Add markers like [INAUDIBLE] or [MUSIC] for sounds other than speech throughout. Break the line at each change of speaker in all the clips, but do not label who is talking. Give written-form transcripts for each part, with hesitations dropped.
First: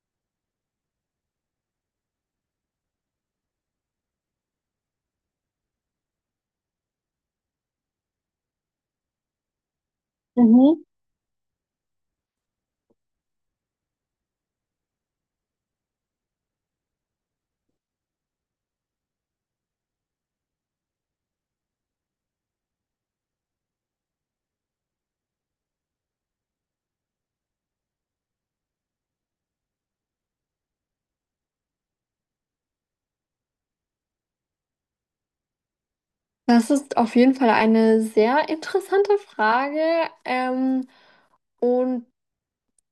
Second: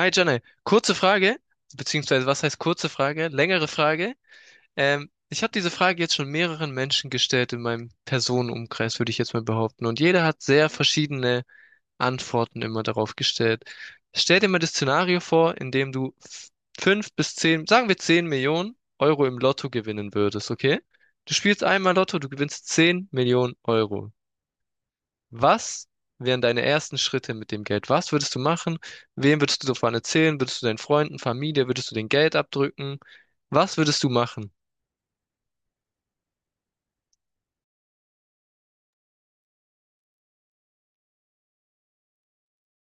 Hi Janne, kurze Frage, beziehungsweise was heißt kurze Frage? Längere Frage. Ich habe diese Frage jetzt schon mehreren Menschen gestellt in meinem Personenumkreis, würde ich jetzt mal behaupten. Und jeder hat sehr
Mhm.
verschiedene Antworten immer darauf gestellt. Stell dir mal das Szenario vor, in dem du fünf bis zehn, sagen wir 10 Millionen Euro im Lotto gewinnen würdest, okay? Du spielst einmal Lotto, du gewinnst 10 Millionen Euro. Was wären deine ersten Schritte mit dem Geld? Was würdest du machen? Wem würdest du davon erzählen? Würdest du deinen Freunden, Familie, würdest du den Geld abdrücken? Was würdest du machen?
Das ist auf jeden Fall eine sehr interessante Frage. Ähm, und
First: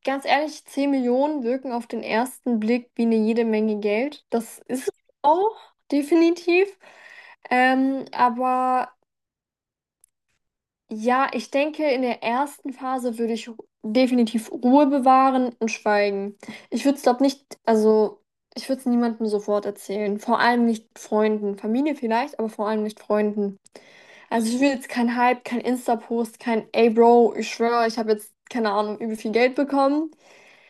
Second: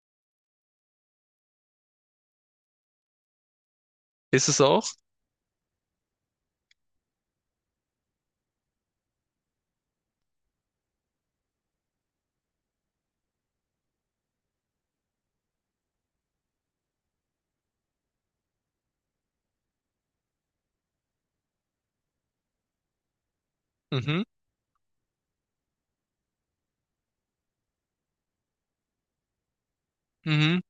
ganz ehrlich, 10 Millionen wirken auf den ersten Blick wie eine jede Menge Geld.
Ist
Das
es auch?
ist es auch definitiv. Aber ja, ich denke, in der ersten Phase würde ich definitiv Ruhe bewahren und schweigen. Ich würde es, glaube nicht, also ich würde es niemandem sofort erzählen. Vor allem nicht Freunden. Familie vielleicht, aber vor allem nicht Freunden.
Mhm,
Also ich will jetzt kein Hype, kein Insta-Post, kein Ey Bro, ich schwöre, ich habe jetzt, keine Ahnung, übel viel Geld bekommen.
mhm.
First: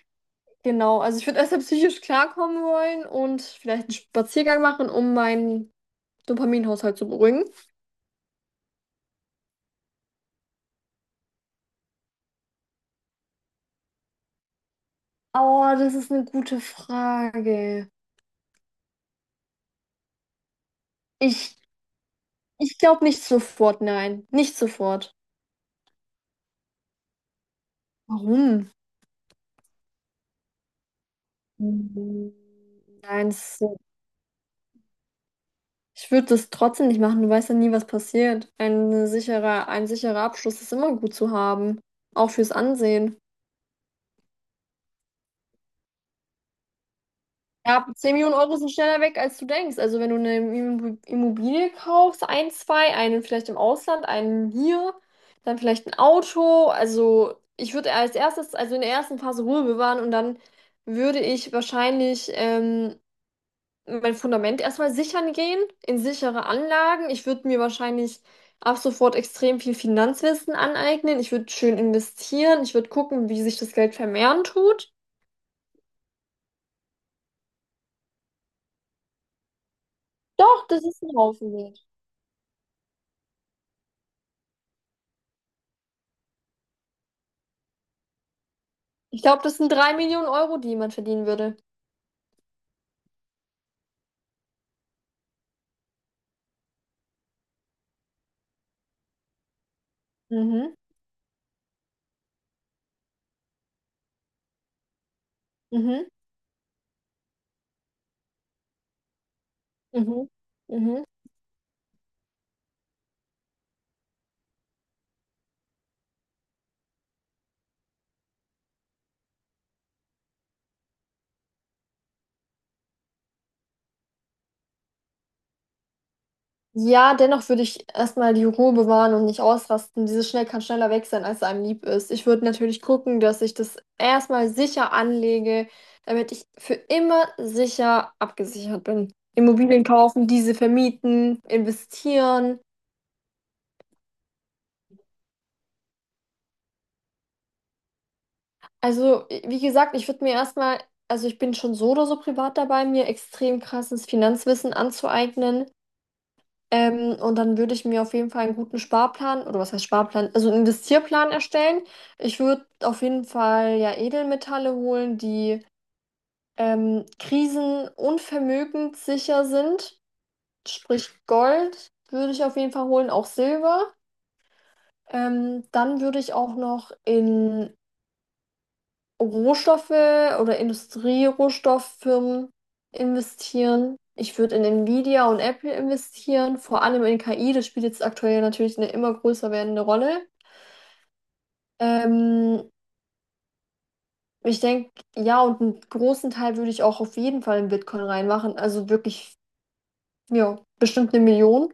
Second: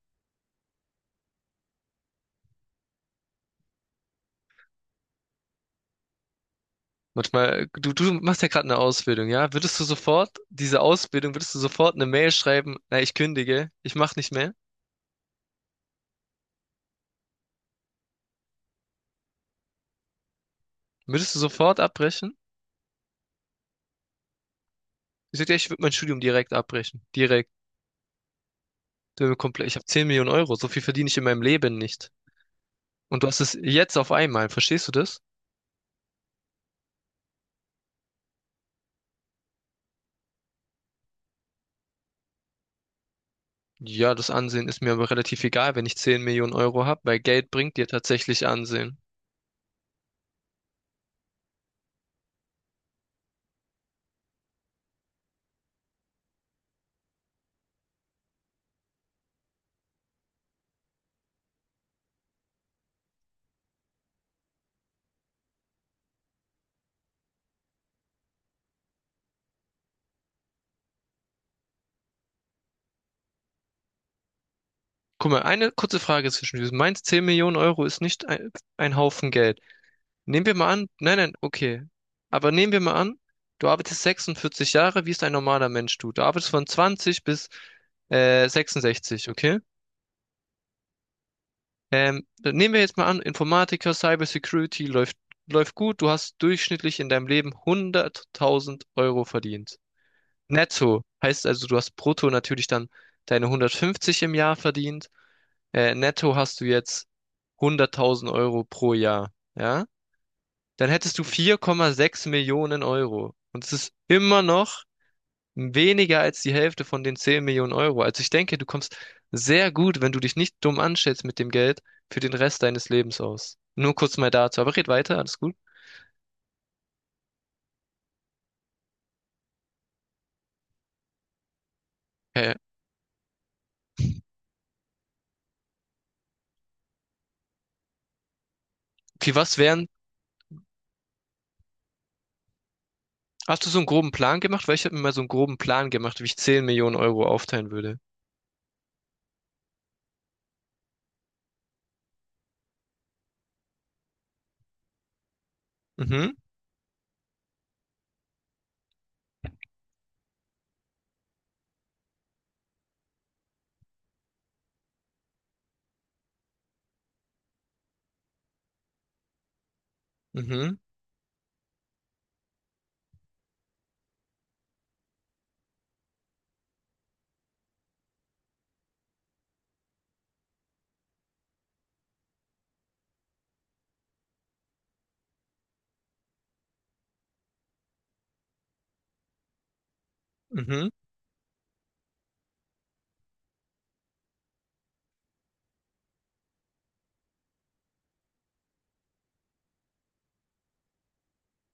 Genau, also ich würde erstmal psychisch klarkommen wollen und vielleicht einen Spaziergang machen, um meinen Dopaminhaushalt zu beruhigen.
Manchmal, du machst ja gerade eine Ausbildung, ja? Würdest du sofort, diese Ausbildung, würdest du sofort eine Mail schreiben, na, ich kündige, ich mach nicht mehr?
Oh, das ist eine gute Frage.
Würdest du
Ich,
sofort abbrechen?
ich glaube nicht sofort, nein. Nicht sofort.
Ich sag dir, ich würde mein Studium direkt abbrechen. Direkt.
Warum?
Ich habe 10 Millionen Euro, so viel verdiene ich in meinem Leben nicht.
Hm,
Und du
nein,
hast es jetzt auf einmal, verstehst du das?
ich würde das trotzdem nicht machen. Du weißt ja nie, was passiert. Ein sicherer Abschluss ist immer gut zu haben. Auch fürs Ansehen.
Ja, das Ansehen ist mir aber relativ egal, wenn ich 10 Millionen Euro habe, weil Geld bringt dir
Ja, 10 Millionen
tatsächlich
Euro sind
Ansehen.
schneller weg, als du denkst. Also wenn du eine Immobilie kaufst, ein, zwei, einen vielleicht im Ausland, einen hier, dann vielleicht ein Auto. Also ich würde als erstes, also in der ersten Phase Ruhe bewahren und dann würde ich wahrscheinlich mein Fundament erstmal sichern gehen, in sichere Anlagen. Ich würde mir wahrscheinlich ab sofort extrem viel Finanzwissen aneignen. Ich würde schön investieren. Ich würde gucken, wie sich das Geld vermehren tut.
Guck mal, eine kurze Frage zwischen diesen. Meinst 10 Millionen Euro ist nicht ein Haufen Geld. Nehmen wir
Doch,
mal
das
an,
ist
nein,
ein
nein,
Haufen.
okay. Aber nehmen wir mal an, du arbeitest 46 Jahre, wie es ein normaler Mensch tut. Du arbeitest von 20 bis
Ich
66,
glaube, das
okay?
sind 3 Millionen Euro, die man verdienen würde.
Dann nehmen wir jetzt mal an, Informatiker, Cybersecurity läuft, läuft gut. Du hast durchschnittlich in deinem Leben 100.000 Euro verdient.
Mhm,
Netto heißt also, du hast brutto natürlich dann deine 150 im Jahr verdient.
mhm,
Netto hast du jetzt 100.000 Euro pro Jahr, ja?
mhm,
Dann
mhm.
hättest du 4,6 Millionen Euro. Und es ist immer noch weniger als die Hälfte von den 10 Millionen Euro. Also ich denke, du kommst sehr gut, wenn du dich nicht dumm anstellst mit dem Geld, für den Rest deines Lebens aus. Nur kurz mal dazu. Aber red weiter, alles gut.
Ja, dennoch würde ich erst mal die Ruhe bewahren und nicht ausrasten. Dieses Schnell kann schneller weg sein, als einem lieb ist. Ich würde
Okay.
natürlich gucken, dass ich das erst mal sicher anlege, damit ich für immer sicher abgesichert bin.
Wie was
Immobilien
wären,
kaufen, diese vermieten, investieren.
hast du so einen groben Plan gemacht? Weil ich habe mir mal so einen groben Plan gemacht, wie ich 10 Millionen Euro aufteilen würde.
Also, i- wie gesagt, ich würde mir erst mal, also ich bin schon so oder so privat dabei, mir extrem krasses Finanzwissen anzueignen.
Mhm,
Und dann würde ich mir auf jeden Fall einen guten Sparplan, oder was heißt Sparplan, also einen Investierplan erstellen. Ich würde auf jeden Fall ja Edelmetalle holen, die krisen- und vermögenssicher sind.
mhm,
Sprich Gold würde ich auf jeden Fall holen, auch Silber. Dann würde ich auch noch in Rohstoffe oder Industrierohstofffirmen investieren. Ich würde in Nvidia und Apple investieren, vor allem in KI. Das spielt jetzt aktuell natürlich eine immer größer werdende Rolle.
mhm.
Ähm, ich denke, ja, und einen großen Teil würde ich auch auf jeden Fall in Bitcoin reinmachen. Also wirklich, ja, bestimmt eine Million.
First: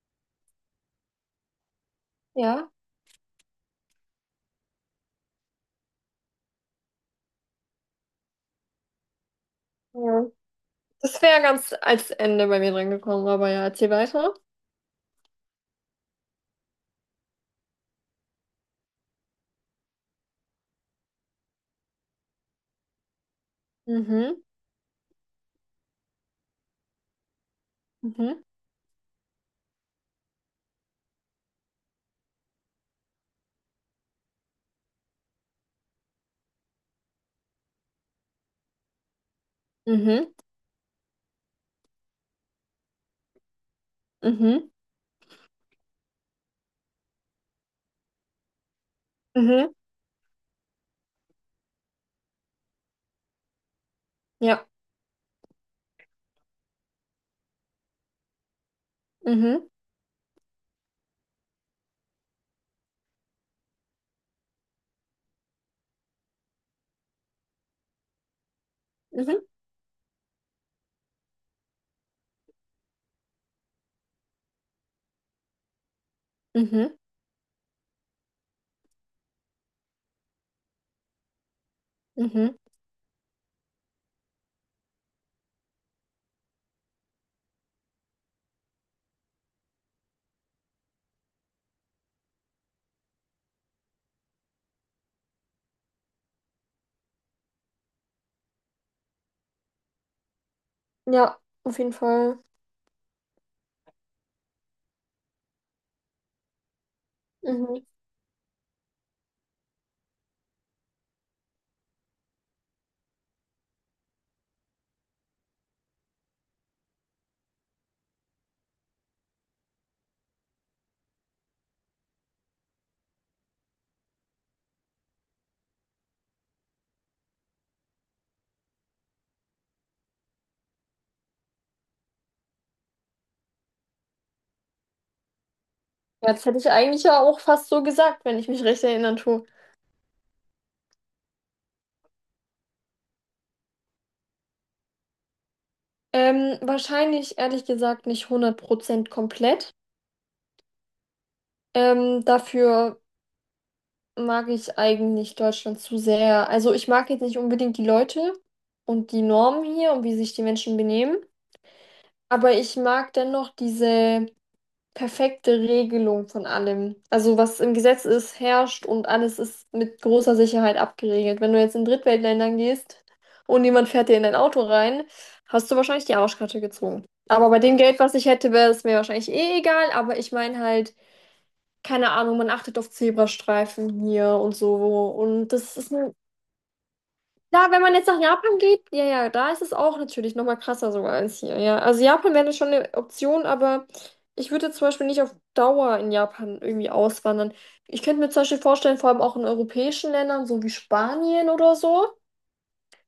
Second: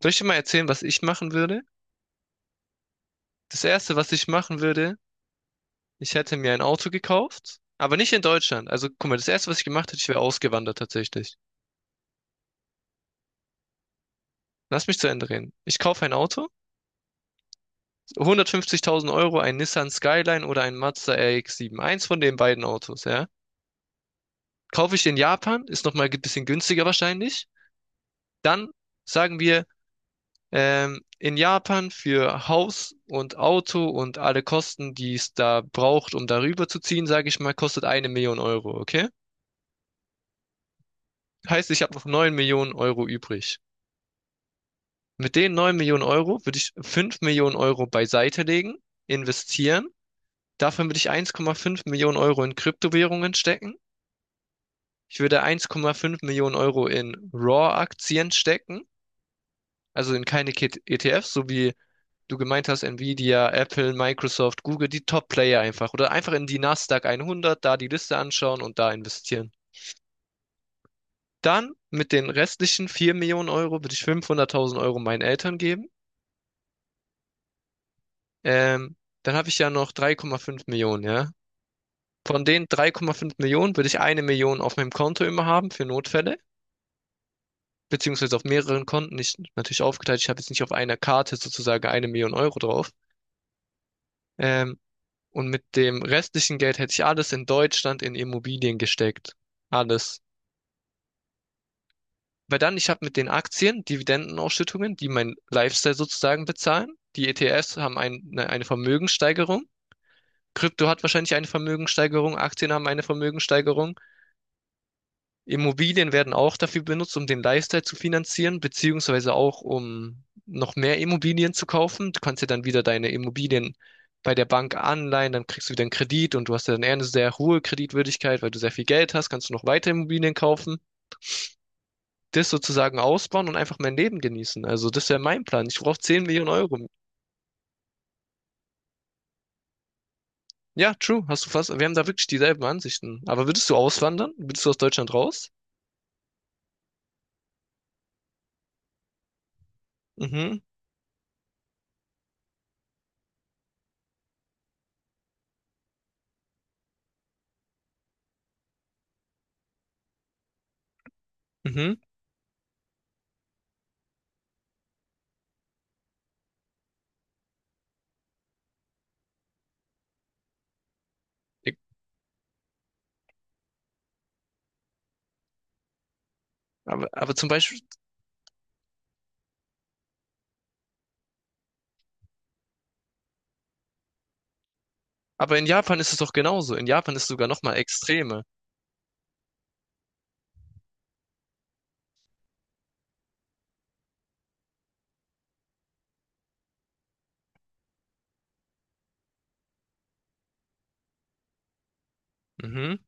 Soll ich dir mal erzählen, was ich machen würde?
Ja.
Das Erste, was ich machen würde, ich hätte mir ein Auto gekauft, aber nicht in Deutschland. Also, guck mal, das Erste, was ich gemacht hätte, ich wäre
Ja.
ausgewandert
Das
tatsächlich.
wäre ganz als Ende bei mir dran gekommen, aber ja, erzähl weiter.
Lass mich zu Ende reden. Ich kaufe ein Auto, 150.000 Euro, ein Nissan Skyline oder ein Mazda RX-7. Eins von den beiden Autos, ja.
Mhm,
Kaufe ich in Japan, ist nochmal ein bisschen günstiger wahrscheinlich.
mhm,
Dann sagen wir, in Japan für Haus und Auto und alle Kosten, die es da braucht, um darüber zu ziehen, sage ich mal, kostet 1 Million Euro, okay?
mhm,
Heißt, ich habe noch 9 Millionen Euro übrig.
mhm,
Mit den 9 Millionen Euro würde ich 5 Millionen Euro beiseite legen,
mhm,
investieren. Davon würde ich 1,5 Millionen Euro in Kryptowährungen stecken.
ja,
Ich würde 1,5 Millionen Euro in Raw-Aktien stecken,
mhm,
also in keine ETFs, so wie du gemeint hast, Nvidia, Apple, Microsoft, Google, die Top-Player einfach. Oder einfach in die Nasdaq 100, da die Liste anschauen und da
mhm,
investieren. Dann mit den restlichen 4 Millionen Euro würde ich 500.000 Euro meinen Eltern geben.
mhm,
Ähm, Dann habe ich ja noch 3,5 Millionen, ja. Von
mhm.
den 3,5 Millionen würde ich 1 Million auf meinem Konto immer haben für Notfälle, beziehungsweise auf mehreren Konten. Nicht natürlich aufgeteilt, ich habe jetzt nicht auf einer Karte sozusagen 1 Million Euro drauf. Ähm, Und mit dem restlichen Geld hätte ich alles in Deutschland in Immobilien gesteckt. Alles.
Ja, auf jeden Fall.
Weil dann, ich habe mit den Aktien Dividendenausschüttungen, die mein Lifestyle sozusagen bezahlen. Die ETFs
Mhm.
haben eine Vermögenssteigerung. Krypto hat wahrscheinlich eine Vermögenssteigerung. Aktien haben eine Vermögenssteigerung. Immobilien werden auch dafür benutzt, um den Lifestyle zu finanzieren, beziehungsweise auch um noch mehr Immobilien zu kaufen. Du kannst ja dann wieder deine Immobilien bei der Bank anleihen, dann kriegst du wieder einen Kredit und du hast ja dann eher eine sehr hohe Kreditwürdigkeit, weil du sehr viel Geld hast, kannst du noch weitere Immobilien kaufen, das sozusagen ausbauen und einfach mein Leben genießen. Also das wäre mein Plan. Ich brauche 10
Ja, das
Millionen
hätte ich
Euro.
eigentlich ja auch fast so gesagt, wenn ich mich recht erinnern tue.
Ja, true, hast du fast, wir haben da wirklich dieselben Ansichten. Aber würdest du auswandern? Würdest du aus Deutschland raus?
Wahrscheinlich, ehrlich gesagt, nicht 100% komplett.
Mhm,
Dafür mag ich eigentlich Deutschland zu sehr. Also ich mag jetzt nicht unbedingt die Leute und die Normen hier und wie sich die Menschen benehmen,
mhm.
aber ich mag dennoch diese perfekte Regelung von allem. Also was im Gesetz ist, herrscht und alles ist mit großer Sicherheit abgeregelt. Wenn du jetzt
Ich-
in Drittweltländern gehst und jemand fährt dir in dein Auto rein, hast du wahrscheinlich die Arschkarte gezogen.
aber zum
Aber bei dem
Beispiel,
Geld, was ich hätte, wäre es mir wahrscheinlich eh egal. Aber ich meine halt, keine Ahnung, man achtet auf Zebrastreifen hier und so. Und
aber in
das ist
Japan ist
ein,
es doch genauso. In Japan ist es sogar noch
ja,
mal
wenn man jetzt nach
extreme.
Japan geht, ja, ja, da ist es auch natürlich nochmal krasser sogar als hier, ja. Also Japan wäre schon eine Option, aber ich würde zum Beispiel nicht auf Dauer in Japan irgendwie auswandern. Ich könnte mir zum Beispiel vorstellen, vor allem auch in europäischen Ländern, so wie Spanien oder so.
Mhm.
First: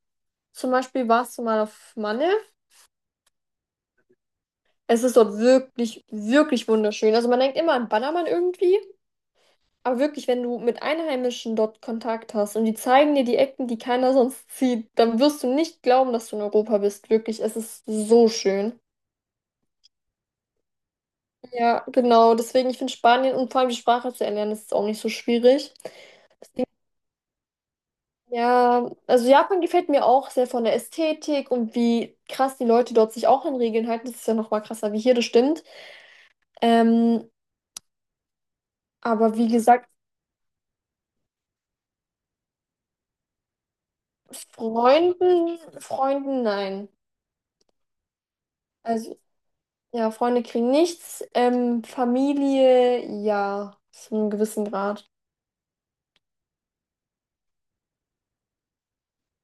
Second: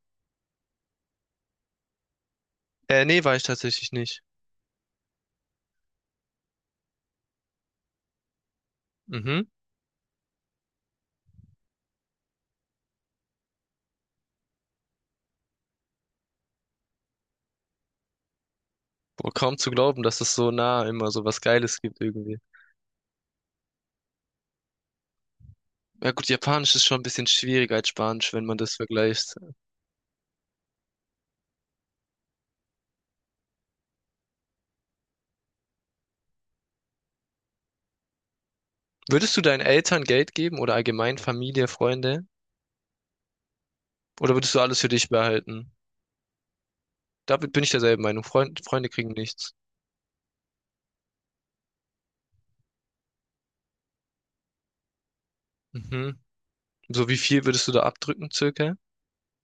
Zum Beispiel warst du mal auf Malle.
Nee, war ich tatsächlich nicht.
Es ist dort wirklich, wirklich wunderschön. Also man denkt immer an Ballermann irgendwie.
Mhm.
Aber wirklich, wenn du mit Einheimischen dort Kontakt hast und die zeigen dir die Ecken, die keiner sonst sieht, dann wirst du nicht glauben, dass du in Europa bist. Wirklich, es ist so schön.
Boah, kaum zu glauben, dass es so nah immer so was Geiles
Ja,
gibt
genau.
irgendwie.
Deswegen, ich finde Spanien und vor allem die Sprache zu erlernen, ist auch nicht so schwierig.
Ja gut, Japanisch ist schon ein bisschen schwieriger als Spanisch, wenn man das
Ja, also
vergleicht.
Japan gefällt mir auch sehr von der Ästhetik und wie krass die Leute dort sich auch an Regeln halten. Das ist ja noch mal krasser wie hier, das stimmt. Ähm, aber
Würdest du
wie
deinen
gesagt,
Eltern Geld geben oder allgemein Familie, Freunde? Oder würdest du alles für dich
Freunden,
behalten?
Freunden, nein.
Damit bin ich derselben Meinung. Freund, Freunde kriegen
Also
nichts.
ja, Freunde kriegen nichts. Familie, ja, zu einem gewissen Grad.
Mhm. So wie viel würdest du da abdrücken, circa?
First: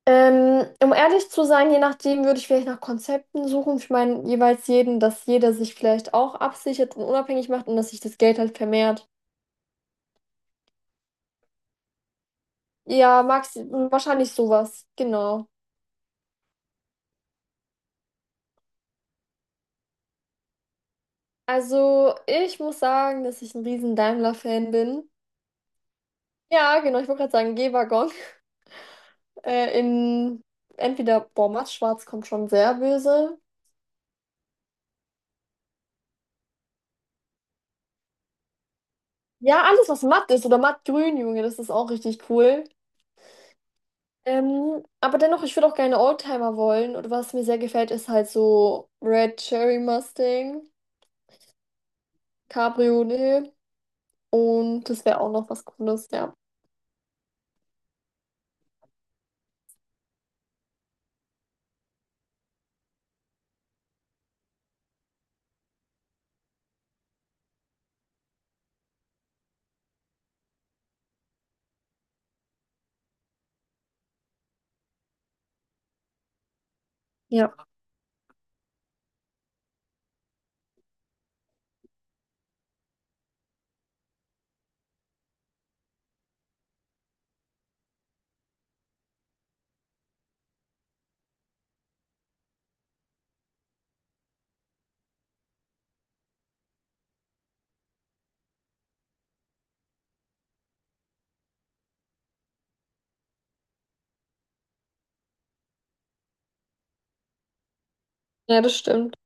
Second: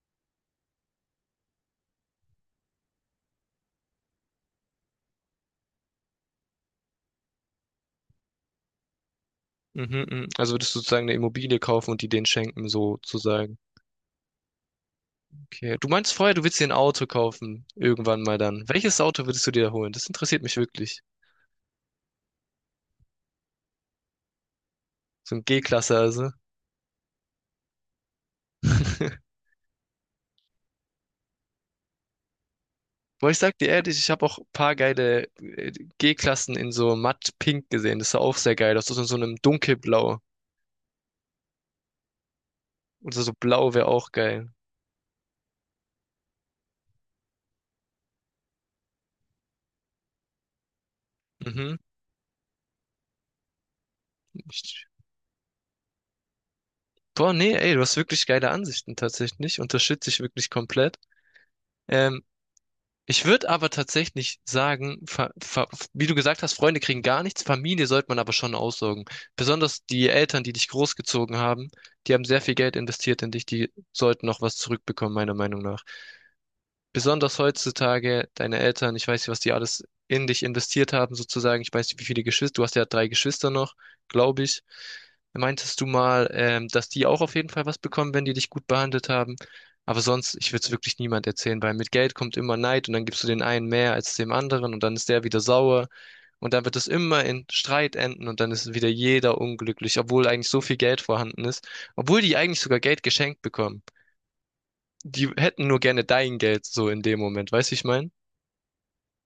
Um ehrlich zu sein, je nachdem würde ich vielleicht nach Konzepten suchen. Ich meine, jeweils jeden, dass jeder sich vielleicht auch absichert und unabhängig macht und dass sich das Geld halt vermehrt.
Mhm, mhm. Also würdest du sozusagen eine Immobilie kaufen und die denen schenken,
Ja, Max,
sozusagen.
wahrscheinlich sowas. Genau.
Okay. Du meinst vorher, du willst dir ein Auto kaufen. Irgendwann mal dann. Welches Auto würdest du dir da holen? Das interessiert mich wirklich.
Also, ich muss sagen, dass ich ein riesen Daimler-Fan bin.
So ein G-Klasse also.
Ja, genau, ich wollte gerade sagen, G-Waggon.
[LAUGHS]
In entweder, boah, Matt Schwarz kommt schon sehr
Boah, ich
böse.
sag dir ehrlich, ich habe auch ein paar geile G-Klassen in so matt pink gesehen. Das sah auch sehr geil aus. Das ist in so einem
Ja, alles, was
dunkelblau.
matt ist oder mattgrün, Junge, das ist auch richtig cool.
Oder so so blau wäre auch geil.
Aber dennoch, ich würde auch gerne Oldtimer wollen. Und was mir sehr gefällt, ist halt so Red Cherry Mustang,
Mhm.
Cabriolet. Und
Ich,
das wäre auch noch was Cooles, ja.
boah, nee, ey, du hast wirklich geile Ansichten tatsächlich. Unterstütze ich wirklich komplett. Ähm, Ich würde aber tatsächlich sagen, wie du gesagt hast, Freunde kriegen gar nichts, Familie sollte man aber schon aussorgen. Besonders die Eltern, die dich großgezogen haben, die haben sehr viel Geld investiert in dich, die sollten noch was zurückbekommen, meiner Meinung nach, besonders
Ja.
heutzutage. Deine Eltern, ich weiß nicht, was die alles in dich investiert haben, sozusagen. Ich weiß nicht, wie viele Geschwister, du hast ja drei Geschwister noch, glaube ich. Meintest du mal, dass die auch auf jeden Fall was bekommen, wenn die dich gut behandelt haben? Aber sonst, ich würde es wirklich niemand erzählen, weil mit Geld kommt immer Neid und dann gibst du den einen mehr als dem anderen und dann ist der wieder sauer und dann wird es immer in Streit enden und dann ist wieder jeder unglücklich, obwohl eigentlich so viel Geld vorhanden ist, obwohl die eigentlich sogar Geld geschenkt bekommen, die hätten nur gerne dein Geld so in dem Moment, weißt du, ich meine?
Ja, das stimmt.